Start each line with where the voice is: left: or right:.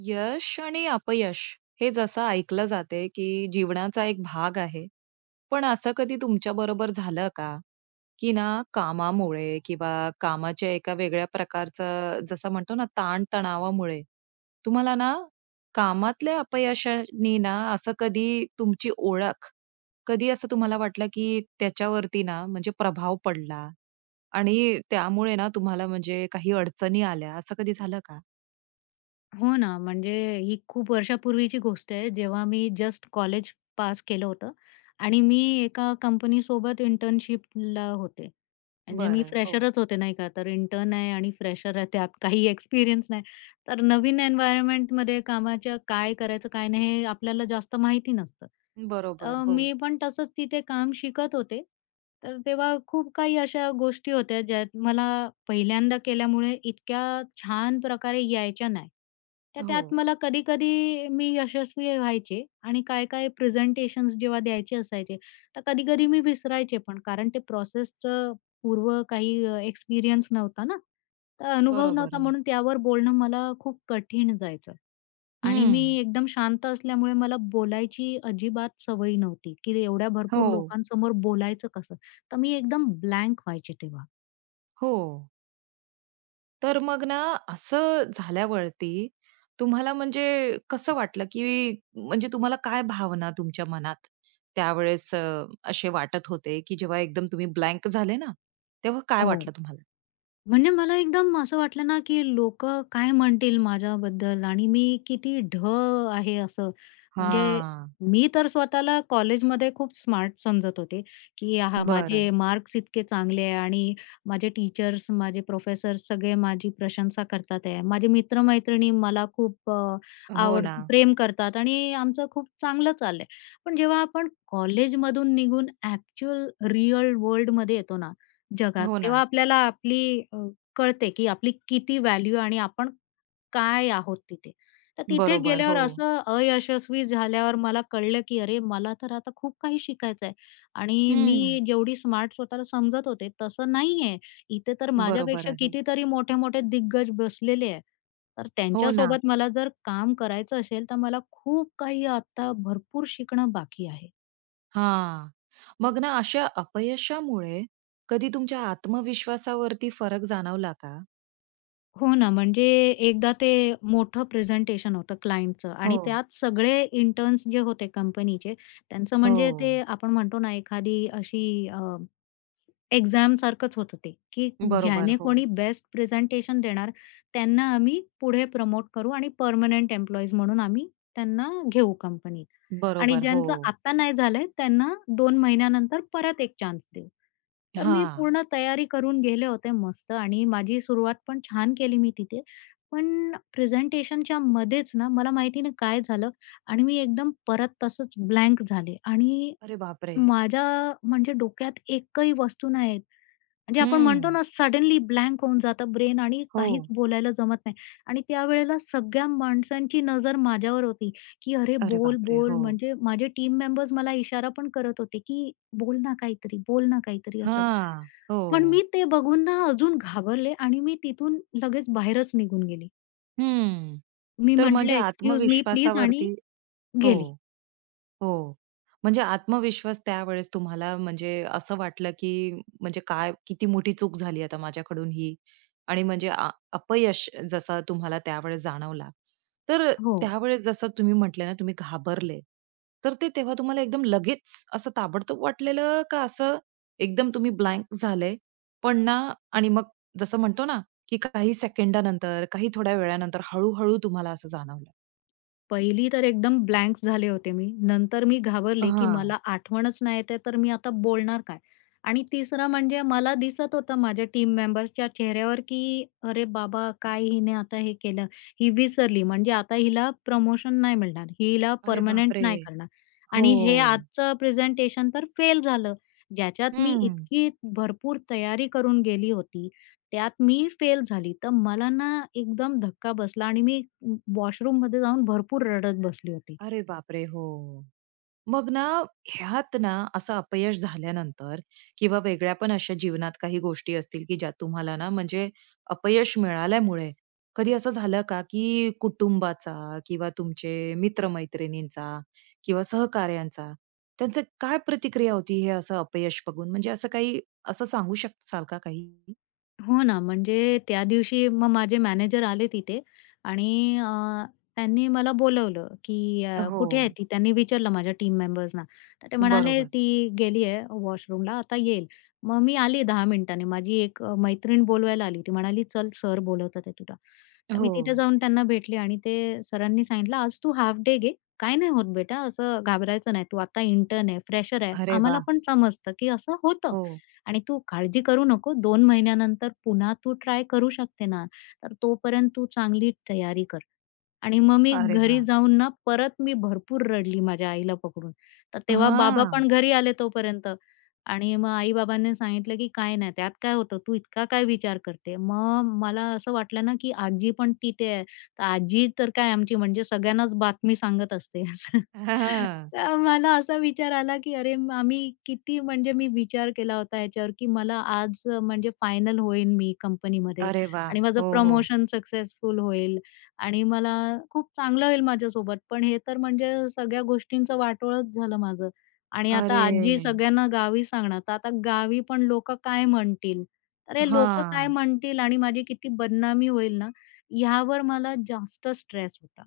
right: यश आणि अपयश, हे जसं ऐकलं जातंय की जीवनाचा एक भाग आहे. पण असं कधी तुमच्याबरोबर झालं का, की ना कामामुळे किंवा कामाच्या एका वेगळ्या प्रकारचं जसं म्हणतो ना ताणतणावामुळे, तुम्हाला ना, कामातल्या अपयशांनी ना असं कधी तुमची ओळख, कधी असं तुम्हाला वाटलं की त्याच्यावरती ना, म्हणजे प्रभाव पडला आणि त्यामुळे ना तुम्हाला म्हणजे काही अडचणी आल्या असं कधी झालं का?
left: हो ना. म्हणजे ही खूप वर्षापूर्वीची गोष्ट आहे, जेव्हा मी जस्ट कॉलेज पास केलं होतं आणि मी एका कंपनीसोबत इंटर्नशिपला होते. म्हणजे मी
right: बरं, हो.
left: फ्रेशरच होते, नाही का, तर इंटर्न आहे आणि फ्रेशर आहे त्यात काही एक्सपिरियन्स नाही, तर नवीन एन्व्हायरमेंटमध्ये कामाच्या काय करायचं, काय नाही हे आपल्याला जास्त माहिती नसतं.
right: बरोबर,
left: अ,
right: हो.
left: मी पण तसंच तिथे काम शिकत होते, तर तेव्हा खूप काही अशा गोष्टी होत्या ज्यात मला पहिल्यांदा केल्यामुळे इतक्या छान प्रकारे यायच्या नाही. तर त्यात
right: हो.
left: मला कधी-कधी मी यशस्वी व्हायचे आणि काय-काय प्रेझेंटेशन्स जेव्हा द्यायचे असायचे तर कधी-कधी मी विसरायचे पण, कारण ते प्रोसेसचं पूर्व काही अ, एक्सपिरियन्स नव्हता ना. तर अनुभव नव्हता
right: बरोबर.
left: म्हणून त्यावर बोलणं मला खूप कठीण जायचं आणि मी
right: हं.
left: एकदम शांत असल्यामुळे मला बोलायची अजिबात सवय नव्हती की एवढ्या भरपूर
right: हो.
left: लोकांसमोर बोलायचं कसं? तर मी एकदम ब्लँक व्हायचे तेव्हा.
right: हो. तर मग ना असं झाल्यावरती, तुम्हाला म्हणजे कसं वाटलं? की म्हणजे तुम्हाला काय भावना तुमच्या मनात त्यावेळेस अ, असे वाटत होते, की जेव्हा एकदम तुम्ही ब्लँक झाले ना, तेव्हा काय
left: हो.
right: वाटलं तुम्हाला?
left: म्हणजे मला एकदम असं वाटलं ना, की लोकं काय म्हणतील माझ्याबद्दल आणि मी किती ढ आहे असं. म्हणजे,
right: हां.
left: मी तर स्वतःला कॉलेजमध्ये खूप स्मार्ट समजत होते, की हां, माझे
right: बरं.
left: मार्क्स इतके चांगले आहे आणि माझे टीचर्स, माझे प्रोफेसर्स सगळे माझी प्रशंसा करतात आहेत. माझे मित्र-मैत्रिणी मला खूप अ,
right: हो
left: आवड
right: ना.
left: प्रेम करतात आणि आमचं खूप चांगलं चाललं आहे. पण जेव्हा आपण कॉलेजमधून निघून ॲक्चुअल रियल वर्ल्डमध्ये येतो ना, जगात,
right: हो
left: तेव्हा
right: ना.
left: आपल्याला आपली अ, कळते, की आपली किती व्हॅल्यू आणि आपण काय आहोत तिथे. तर तिथे
right: बरोबर.
left: गेल्यावर
right: हो.
left: असं अयशस्वी झाल्यावर मला कळलं, की अरे मला तर आता खूप काही शिकायचं आहे. आणि मी
right: हं.
left: जेवढी स्मार्ट स्वतःला समजत होते तसं नाही आहे. इथे तर
right: बरोबर
left: माझ्यापेक्षा
right: आहे.
left: कितीतरी मोठे-मोठे दिग्गज बसलेले आहे. तर
right: हो ना.
left: त्यांच्यासोबत मला जर काम करायचं असेल, तर मला खूप काही आता भरपूर शिकणं बाकी आहे.
right: हां, मग ना अशा अपयशामुळे कधी तुमच्या आत्मविश्वासावरती फरक जाणवला का?
left: हो ना, म्हणजे एकदा ते मोठं प्रेझेंटेशन होतं क्लायंटचं आणि
right: हो.
left: त्यात सगळे इंटर्न्स जे होते कंपनीचे, त्यांचं म्हणजे ते
right: हो.
left: आपण म्हणतो ना एखादी अशी अ, एक्झामसारखंच होतं ते, की
right: बरोबर
left: ज्याने
right: हो.
left: कोणी बेस्ट प्रेझेंटेशन देणार, त्यांना आम्ही पुढे प्रमोट करू आणि पर्मनंट एम्प्लॉईज म्हणून आम्ही त्यांना घेऊ कंपनीत आणि
right: बरोबर
left: ज्यांचं
right: हो.
left: आता नाही झालं आहे, त्यांना 2 महिन्यानंतर परत 1 चान्स देऊ. तर मी
right: हां.
left: पूर्ण तयारी करून गेले होते मस्त आणि माझी सुरुवात पण छान केली मी तिथे, पण प्रेझेंटेशनच्यामध्येच ना मला माहिती नाही काय झालं आणि मी एकदम परत तसंच ब्लँक झाले. आणि,
right: अरे बापरे!
left: माझ्या म्हणजे डोक्यात एकही वस्तू नाहीये, म्हणजे आपण म्हणतो ना
right: हं.
left: सडनली ब्लँक होऊन जातं ब्रेन आणि काहीच
right: हो.
left: बोलायला जमत नाही. आणि त्यावेळेला सगळ्या माणसांची नजर माझ्यावर होती की "अरे!
right: अरे
left: बोल,
right: बापरे!
left: बोल."
right: हो.
left: म्हणजे माझे टीम मेंबर्स मला इशारा पण करत होते की "बोल ना काहीतरी. बोल ना काहीतरी," असं.
right: हां,
left: पण मी
right: हो.
left: ते बघून ना अजून घाबरले आणि मी तिथून लगेच बाहेरच निघून गेले.
right: हं.
left: मी
right: तर
left: म्हटलं,
right: म्हणजे
left: "एक्सक्यूज मी प्लीज" आणि
right: आत्मविश्वासावरती हो,
left: गेली.
right: हो, म्हणजे आत्मविश्वास त्यावेळेस तुम्हाला म्हणजे असं वाटलं, की म्हणजे काय किती मोठी चूक झाली आता माझ्याकडून ही? आणि म्हणजे अ, अपयश जसं तुम्हाला त्यावेळेस जाणवला, तर अ,
left: हो.
right: त्यावेळेस जसं तुम्ही म्हटले ना तुम्ही घाबरले तर ते तेव्हा तुम्हाला एकदम लगेच असं ताबडतोब वाटलेलं का, असं एकदम तुम्ही ब्लँक झाले, पण ना आणि मग जसं म्हणतो ना की काही सेकंदानंतर, काही थोड्या वेळानंतर, हळू-हळू तुम्हाला असं जाणवलं.
left: पहिली तर एकदम ब्लँक झाले होते मी, नंतर मी घाबरले, की
right: हां.
left: मला आठवणच नाही येत आहे तर मी आता बोलणार काय? आणि तिसरं म्हणजे मला दिसत होतं माझ्या टीम मेंबर्सच्या चेहऱ्यावर की "अरे बाबा काय हिने आता हे केलं, ही विसरली म्हणजे आता हिला प्रमोशन नाही मिळणार, हिला
right: अरे
left: पर्मनंट
right: बापरे!
left: नाही करणार आणि हे
right: हो.
left: आजचं प्रेझेंटेशन तर फेल झालं." ज्याच्यात मी
right: हं.
left: इतकी भरपूर तयारी करून गेली होती त्यात मी फेल झाली. तर मला ना एकदम धक्का बसला आणि मी व वॉशरूममध्ये जाऊन भरपूर रडत बसली होती.
right: अरे बापरे! हो. मग ना ह्यात ना असं अपयश झाल्यानंतर किंवा वेगळ्या पण अशा जीवनात काही गोष्टी असतील, की ज्या तुम्हाला ना म्हणजे अपयश मिळाल्यामुळे कधी असं झालं का, की कुटुंबाचा किंवा तुमचे मित्र-मैत्रिणींचा किंवा सहकार्यांचा, त्यांचं काय प्रतिक्रिया होती हे असं अपयश बघून? म्हणजे असं काही असं सांगू शकाल का काही?
left: हो ना, म्हणजे त्या दिवशी मग माझे मॅनेजर आले तिथे आणि अ, त्यांनी मला बोलावलं की अ, "कुठे आहे
right: हो.
left: ती?" त्यांनी विचारलं माझ्या टीम मेंबर्सना. तर ते म्हणाले,
right: बरोबर.
left: "ती गेली आहे वॉशरूमला. आता येईल." मग मी आली 10 मिनिटांनी, माझी एक अ, मैत्रीण बोलवायला आली. ती म्हणाली, "चल, सर बोलवतात आहेत तुला." तर मी तिथं
right: हो.
left: जाऊन त्यांना भेटले आणि ते सरांनी सांगितलं, "आज तू हाफ डे घे. काही नाही होत बेटा, असं घाबरायचं नाही. तू आता इंटर्न आहे, फ्रेशर आहे,
right: अरे
left: आम्हाला
right: वाह!
left: पण समजतं की असं होतं
right: हो.
left: आणि तू काळजी करू नको. 2 महिन्यानंतर पुन्हा तू ट्राय करू शकते ना. तर तोपर्यंत तू चांगली तयारी कर." आणि मग मी
right: अरे
left: घरी
right: वाह!
left: जाऊन ना परत मी भरपूर रडली माझ्या आईला पकडून. तर तेव्हा बाबा
right: हां.
left: पण घरी आले तोपर्यंत आणि मग आई-बाबांनी सांगितलं की "काय नाही. त्यात काय होतं? तू इतका काय विचार करते?" मग मला असं वाटलं ना की आजी पण तिथे आहे, तर आजी तर काय आमची म्हणजे सगळ्यांनाच बातमी सांगत असते असं.
right: हां, हां.
left: तेव्हा मला असा विचार आला की अरे मा मी किती म्हणजे मी विचार केला होता याच्यावर की मला आज म्हणजे फायनल होईन मी कंपनीमध्ये
right: अरे वाह!
left: आणि माझं
right: हो, हो.
left: प्रमोशन सक्सेसफुल होईल आणि मला खूप चांगलं होईल माझ्यासोबत. पण हे तर म्हणजे सगळ्या गोष्टींचं वाटोळच झालं माझं आणि आता आजी
right: अरे!
left: सगळ्यांना गावी सांगणार. तर आता गावी पण लोकं काय म्हणतील? अरे! लोकं काय
right: हां.
left: म्हणतील आणि माझी किती बदनामी होईल ना, यावर मला जास्त स्ट्रेस होता.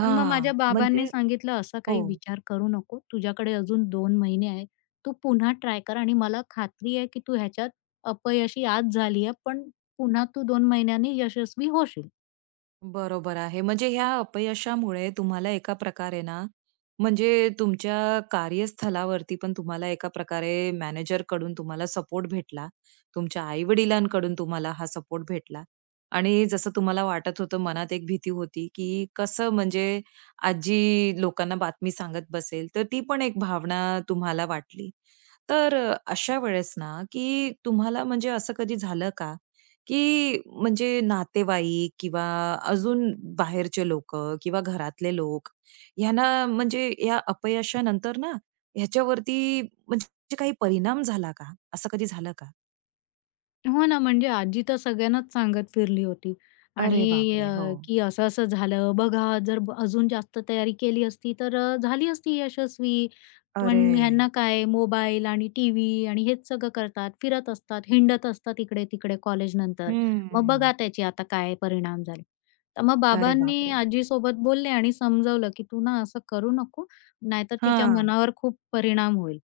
left: पण मग माझ्या बाबांनी
right: म्हणजे
left: सांगितलं, "असा
right: हो.
left: काही विचार करू नको. तुझ्याकडे अजून 2 महिने आहेत. तू पुन्हा ट्राय कर आणि मला खात्री आहे की तू ह्याच्यात, अपयशी आज झाली आहे, पण पुन्हा तू 2 महिन्यांनी यशस्वी होशील."
right: बरोबर आहे, म्हणजे ह्या अपयशामुळे तुम्हाला एका प्रकारे ना म्हणजे तुमच्या कार्यस्थलावरती पण तुम्हाला एका प्रकारे मॅनेजरकडून तुम्हाला सपोर्ट भेटला, तुमच्या आई-वडिलांकडून तुम्हाला हा सपोर्ट भेटला आणि जसं तुम्हाला वाटत होतं, मनात एक भीती होती की कसं म्हणजे आजी लोकांना बातमी सांगत बसेल, तर ती पण एक भावना तुम्हाला वाटली. तर अ, अशा वेळेस ना की तुम्हाला म्हणजे असं कधी झालं का की म्हणजे नातेवाईक किंवा अजून बाहेरचे लोकं किंवा घरातले लोक, ह्यांना म्हणजे या अपयशानंतर ना ह्याच्यावरती म्हणजे काही परिणाम झाला का? असं कधी झालं का?
left: हो ना, म्हणजे आजी तर सगळ्यांनाच सांगत फिरली होती.
right: अरे
left: आणि
right: बापरे!
left: अ
right: हो.
left: की "असं-असं झालं. बघा जर अजून जास्त तयारी केली असती, तर अ, झाली असती यशस्वी. पण
right: अरे!
left: ह्यांना काय मोबाईल आणि टीव्ही आणि हेच सगळं करतात, फिरत असतात, हिंडत असतात इकडे-तिकडे कॉलेजनंतर. मग
right: हम्म.
left: बघा त्याचे आता काय परिणाम झाले." तर मग
right: अरे
left: बाबांनी
right: बापरे!
left: आजीसोबत बोलले आणि समजवलं की "तू ना असं करू नको. नाहीतर तिच्या
right: हां.
left: मनावर खूप परिणाम होईल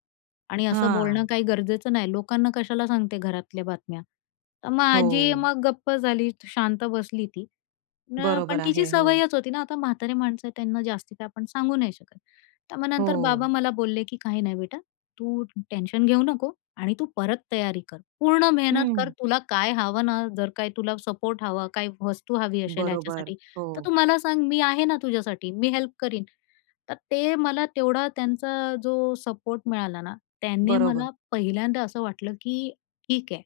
left: आणि असं बोलणं
right: हां.
left: काही गरजेचं नाही. लोकांना कशाला सांगते घरातल्या बातम्या?" तर मग आजी
right: हो.
left: मग गप्प झाली. शांत बसली ती. न पण
right: बरोबर
left: तिची
right: आहे. हो.
left: सवयच होती ना. आता म्हातारी माणसं, त्यांना जास्ती काय आपण सांगू नाही शकत. तर मग नंतर बाबा
right: हो.
left: मला बोलले की "काही नाही बेटा, तू टेन्शन घेऊ नको आणि तू परत तयारी कर. पूर्ण मेहनत कर,
right: हं.
left: तुला काय हवं ना, जर काय तुला सपोर्ट हवा, काही वस्तू हवी असेल
right: बरोबर,
left: ह्याच्यासाठी, तर तू
right: हो.
left: मला सांग. मी आहे ना तुझ्यासाठी. मी हेल्प करीन." तर ते मला तेवढा त्यांचा जो सपोर्ट मिळाला ना, त्यानी
right: बरोबर.
left: मला पहिल्यांदा असं वाटलं की "ठीक आहे.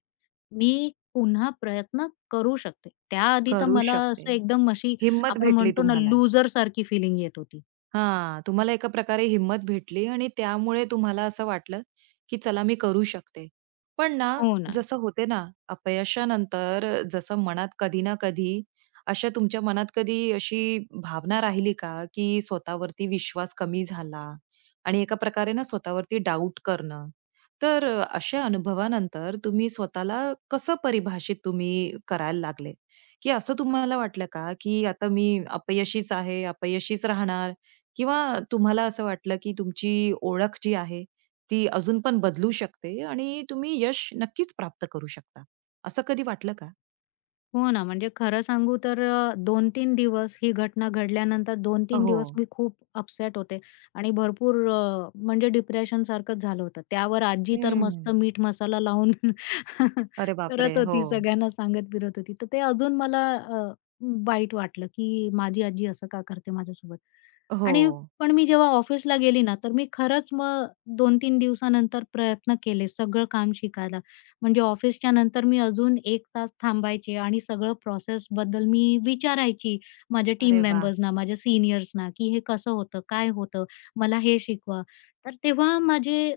left: मी पुन्हा प्रयत्न करू शकते." त्या आधी तर
right: करू
left: मला
right: शकते.
left: असं एकदम अशी
right: हिंमत
left: आपण
right: भेटली
left: म्हणतो ना,
right: तुम्हाला.
left: लूजर सारखी फिलिंग येत होती.
right: हां. तुम्हाला एका प्रकारे हिंम्मत भेटली आणि त्यामुळे तुम्हाला असं वाटलं, की चला मी करू शकते. पण ना,
left: हो ना.
right: जसं होते ना अपयशानंतर, जसं मनात कधी ना कधी, असा तुमच्या मनात कधी अशी भावना राहिली का की स्वतःवरती विश्वास कमी झाला आणि एका प्रकारे ना स्वतःवरती डाऊट करणं? तर अ, अशा अनुभवानंतर तुम्ही स्वतःला कसं परिभाषित तुम्ही करायला लागले? की असं तुम्हाला वाटलं का, की आता मी अपयशीच आहे, अपयशीच राहणार? किंवा तुम्हाला असं वाटलं की तुमची ओळख जी आहे ती अजून पण बदलू शकते आणि तुम्ही यश नक्कीच प्राप्त करू शकता. असं कधी वाटलं का?
left: हो ना, म्हणजे खरं सांगू तर अ, 2-3 दिवस ही घटना घडल्यानंतर दोन
right: अ,
left: तीन दिवस
right: हो.
left: मी खूप अपसेट होते आणि भरपूर अ, म्हणजे डिप्रेशनसारखंच झालं होतं. त्यावर आजी तर मस्त
right: हं.
left: मीठ-मसाला लावून
right: अरे बापरे!
left: करत होती,
right: हो.
left: सगळ्यांना सांगत फिरत होती, तर ते अजून मला अ, वाईट वाटलं, की माझी आजी असं का करते माझ्यासोबत. आणि
right: हो.
left: पण मी जेव्हा ऑफिसला गेली ना, तर मी खरंच मग 2-3 दिवसानंतर प्रयत्न केले, सगळं काम शिकायला. म्हणजे ऑफिसच्यानंतर मी अजून 1 तास थांबायचे आणि सगळं प्रोसेसबद्दल मी विचारायची माझ्या टीम
right: अरे वाह!
left: मेंबर्सना, माझ्या सीनियर्सना, की हे कसं होतं? काय होतं? मला हे शिकवा. तर तेव्हा माझे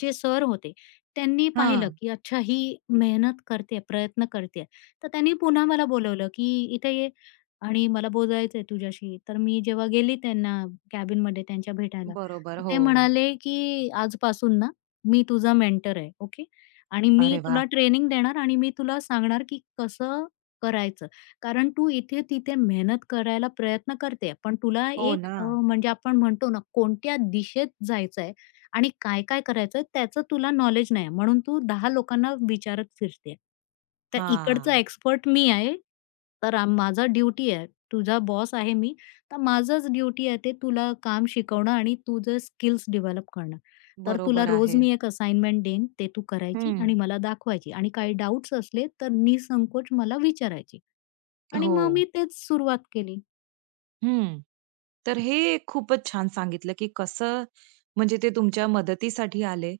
left: जे सर होते त्यांनी पाहिलं,
right: हां.
left: की अच्छा ही मेहनत करते आहे, प्रयत्न करते आहे. तर त्यांनी पुन्हा मला बोलावलं की "इथे ये आणि मला बोलायचं आहे तुझ्याशी." तर मी जेव्हा गेली त्यांना कॅबिनमध्ये त्यांच्या भेटायला.
right: बरोबर.
left: तर ते
right: हो.
left: म्हणाले की "आजपासून ना मी तुझा मेंटर आहे, ओके. आणि मी
right: अरे वाह!
left: तुला ट्रेनिंग देणार आणि मी तुला सांगणार की कसं करायचं. कारण तू इथे-तिथे मेहनत करायला प्रयत्न करतेय, पण तुला
right: हो,
left: एक अ,
right: ना.
left: म्हणजे आपण म्हणतो ना कोणत्या दिशेत जायचंय आणि काय-काय करायचंय त्याचं तुला नॉलेज नाही आहे. म्हणून तू 10 लोकांना विचारत फिरते, तर इकडचा
right: हां.
left: एक्सपर्ट मी आहे, तर माझा ड्युटी आहे. तुझा बॉस आहे मी, तर माझंच ड्युटी आहे, ते तुला काम शिकवणं आणि तुझे स्किल्स डेव्हलप करणं. तर तुला
right: बरोबर
left: रोज
right: आहे.
left: मी 1 असाइनमेंट देईन, ते तू करायची
right: हं.
left: आणि मला दाखवायची आणि काही डाउट्स असले तर निःसंकोच मला विचारायची." आणि मग मी
right: हो.
left: तेच सुरुवात केली.
right: हं. तर हे खूपच छान सांगितलं की कसं, म्हणजे ते तुमच्या मदतीसाठी आले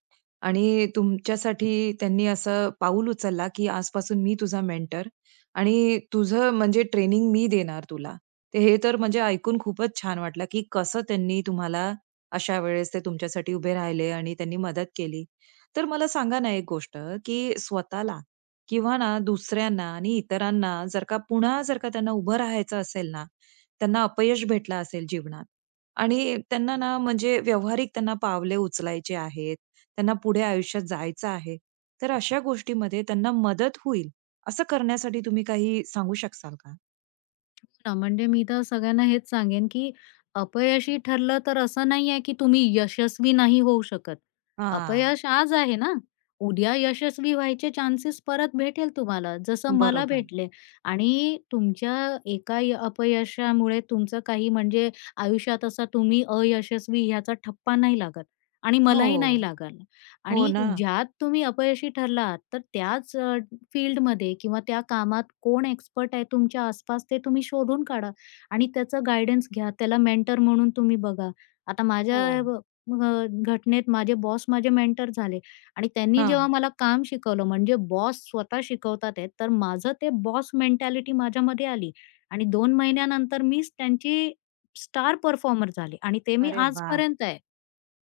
right: आणि तुमच्यासाठी त्यांनी असं पाऊल उचललं की आजपासून मी तुझा मेंटर आणि तुझं म्हणजे ट्रेनिंग मी देणार तुला. तर हे तर म्हणजे ऐकून खूपच छान वाटलं की कसं त्यांनी तुम्हाला अशा वेळेस ते तुमच्यासाठी उभे राहिले आणि त्यांनी मदत केली. तर मला सांगा ना एक गोष्ट की स्वतःला किंवा ना दुसऱ्यांना आणि इतरांना जर का पुन्हा जर का त्यांना उभं राहायचं असेल ना, त्यांना अपयश भेटलं असेल जीवनात आणि त्यांना ना म्हणजे व्यावहारिक त्यांना पावले उचलायचे आहेत. त्यांना पुढे आयुष्यात जायचं आहे, तर अशा गोष्टीमध्ये त्यांना मदत होईल असं करण्यासाठी तुम्ही काही सांगू शकशाल का?
left: हो ना, म्हणजे मी तर सगळ्यांना हेच सांगेन की, अपयशी ठरलं तर असं नाही आहे, की तुम्ही यशस्वी नाही होऊ शकत.
right: हां.
left: अपयश आज आहे ना, उद्या यशस्वी व्हायचे चान्सेस परत भेटेल तुम्हाला, जसं मला
right: बरोबर.
left: भेटले. आणि, तुमच्या एका अ, अपयशामुळे तुमचं काही म्हणजे आयुष्यात असा तुम्ही अयशस्वी ह्याचा ठप्पा नाही लागत आणि मलाही नाही
right: हो.
left: लागल.
right: हो
left: आणि,
right: ना.
left: ज्यात तुम्ही अपयशी ठरलात, तर त्याच अ, फील्डमध्ये किंवा त्या कामात कोण एक्सपर्ट आहे तुमच्या आस-पास, ते तुम्ही शोधून काढा आणि त्याचं गाईडन्स घ्या. त्याला मेंटर म्हणून तुम्ही बघा. आता माझ्या
right: हो.
left: ब ब घटनेत माझे बॉस माझे मेंटर झाले आणि त्यांनी जेव्हा
right: हां.
left: मला काम शिकवलं, म्हणजे बॉस स्वतः शिकवतात आहेत, तर माझं ते बॉस मेंटॅलिटी माझ्यामध्ये आली आणि 2 महिन्यानंतर मीच त्यांची स्टार परफॉर्मर झाले आणि ते मी
right: अरे वाह!
left: आजपर्यंत आहे.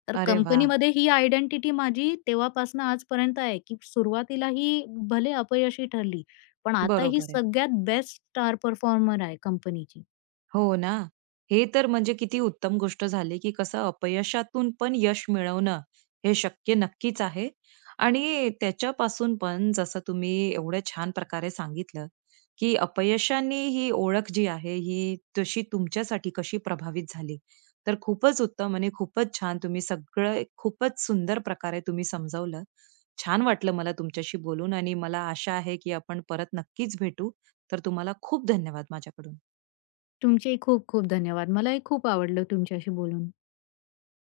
left: तर
right: अरे वाह!
left: कंपनीमध्ये ही आयडेंटिटी माझी तेव्हापासून आजपर्यंत आहे, की सुरुवातीला ही भले अपयशी ठरली, पण आता ही
right: बरोबर आहे.
left: सगळ्यात बेस्ट स्टार परफॉर्मर आहे कंपनीची.
right: हो ना, हे तर म्हणजे किती उत्तम गोष्ट झाली की कसं अपयशातून पण यश मिळवणं हे शक्य नक्कीच आहे. आणि, त्याच्यापासून पण जसं तुम्ही एवढ्या छान प्रकारे सांगितलं, की अपयशांनी ही ओळख जी आहे, ही तशी तुमच्यासाठी कशी प्रभावित झाली. तर खूपच उत्तम आणि खूपच छान. तुम्ही सगळं खूपच सुंदर प्रकारे समजावलं. छान वाटलं मला तुमच्याशी बोलून आणि मला आशा आहे की आपण परत नक्कीच भेटू. तर तुम्हाला खूप धन्यवाद, माझ्याकडून.
left: तुमचे खूप-खूप धन्यवाद, मला ही खूप आवडलं तुमच्याशी बोलून.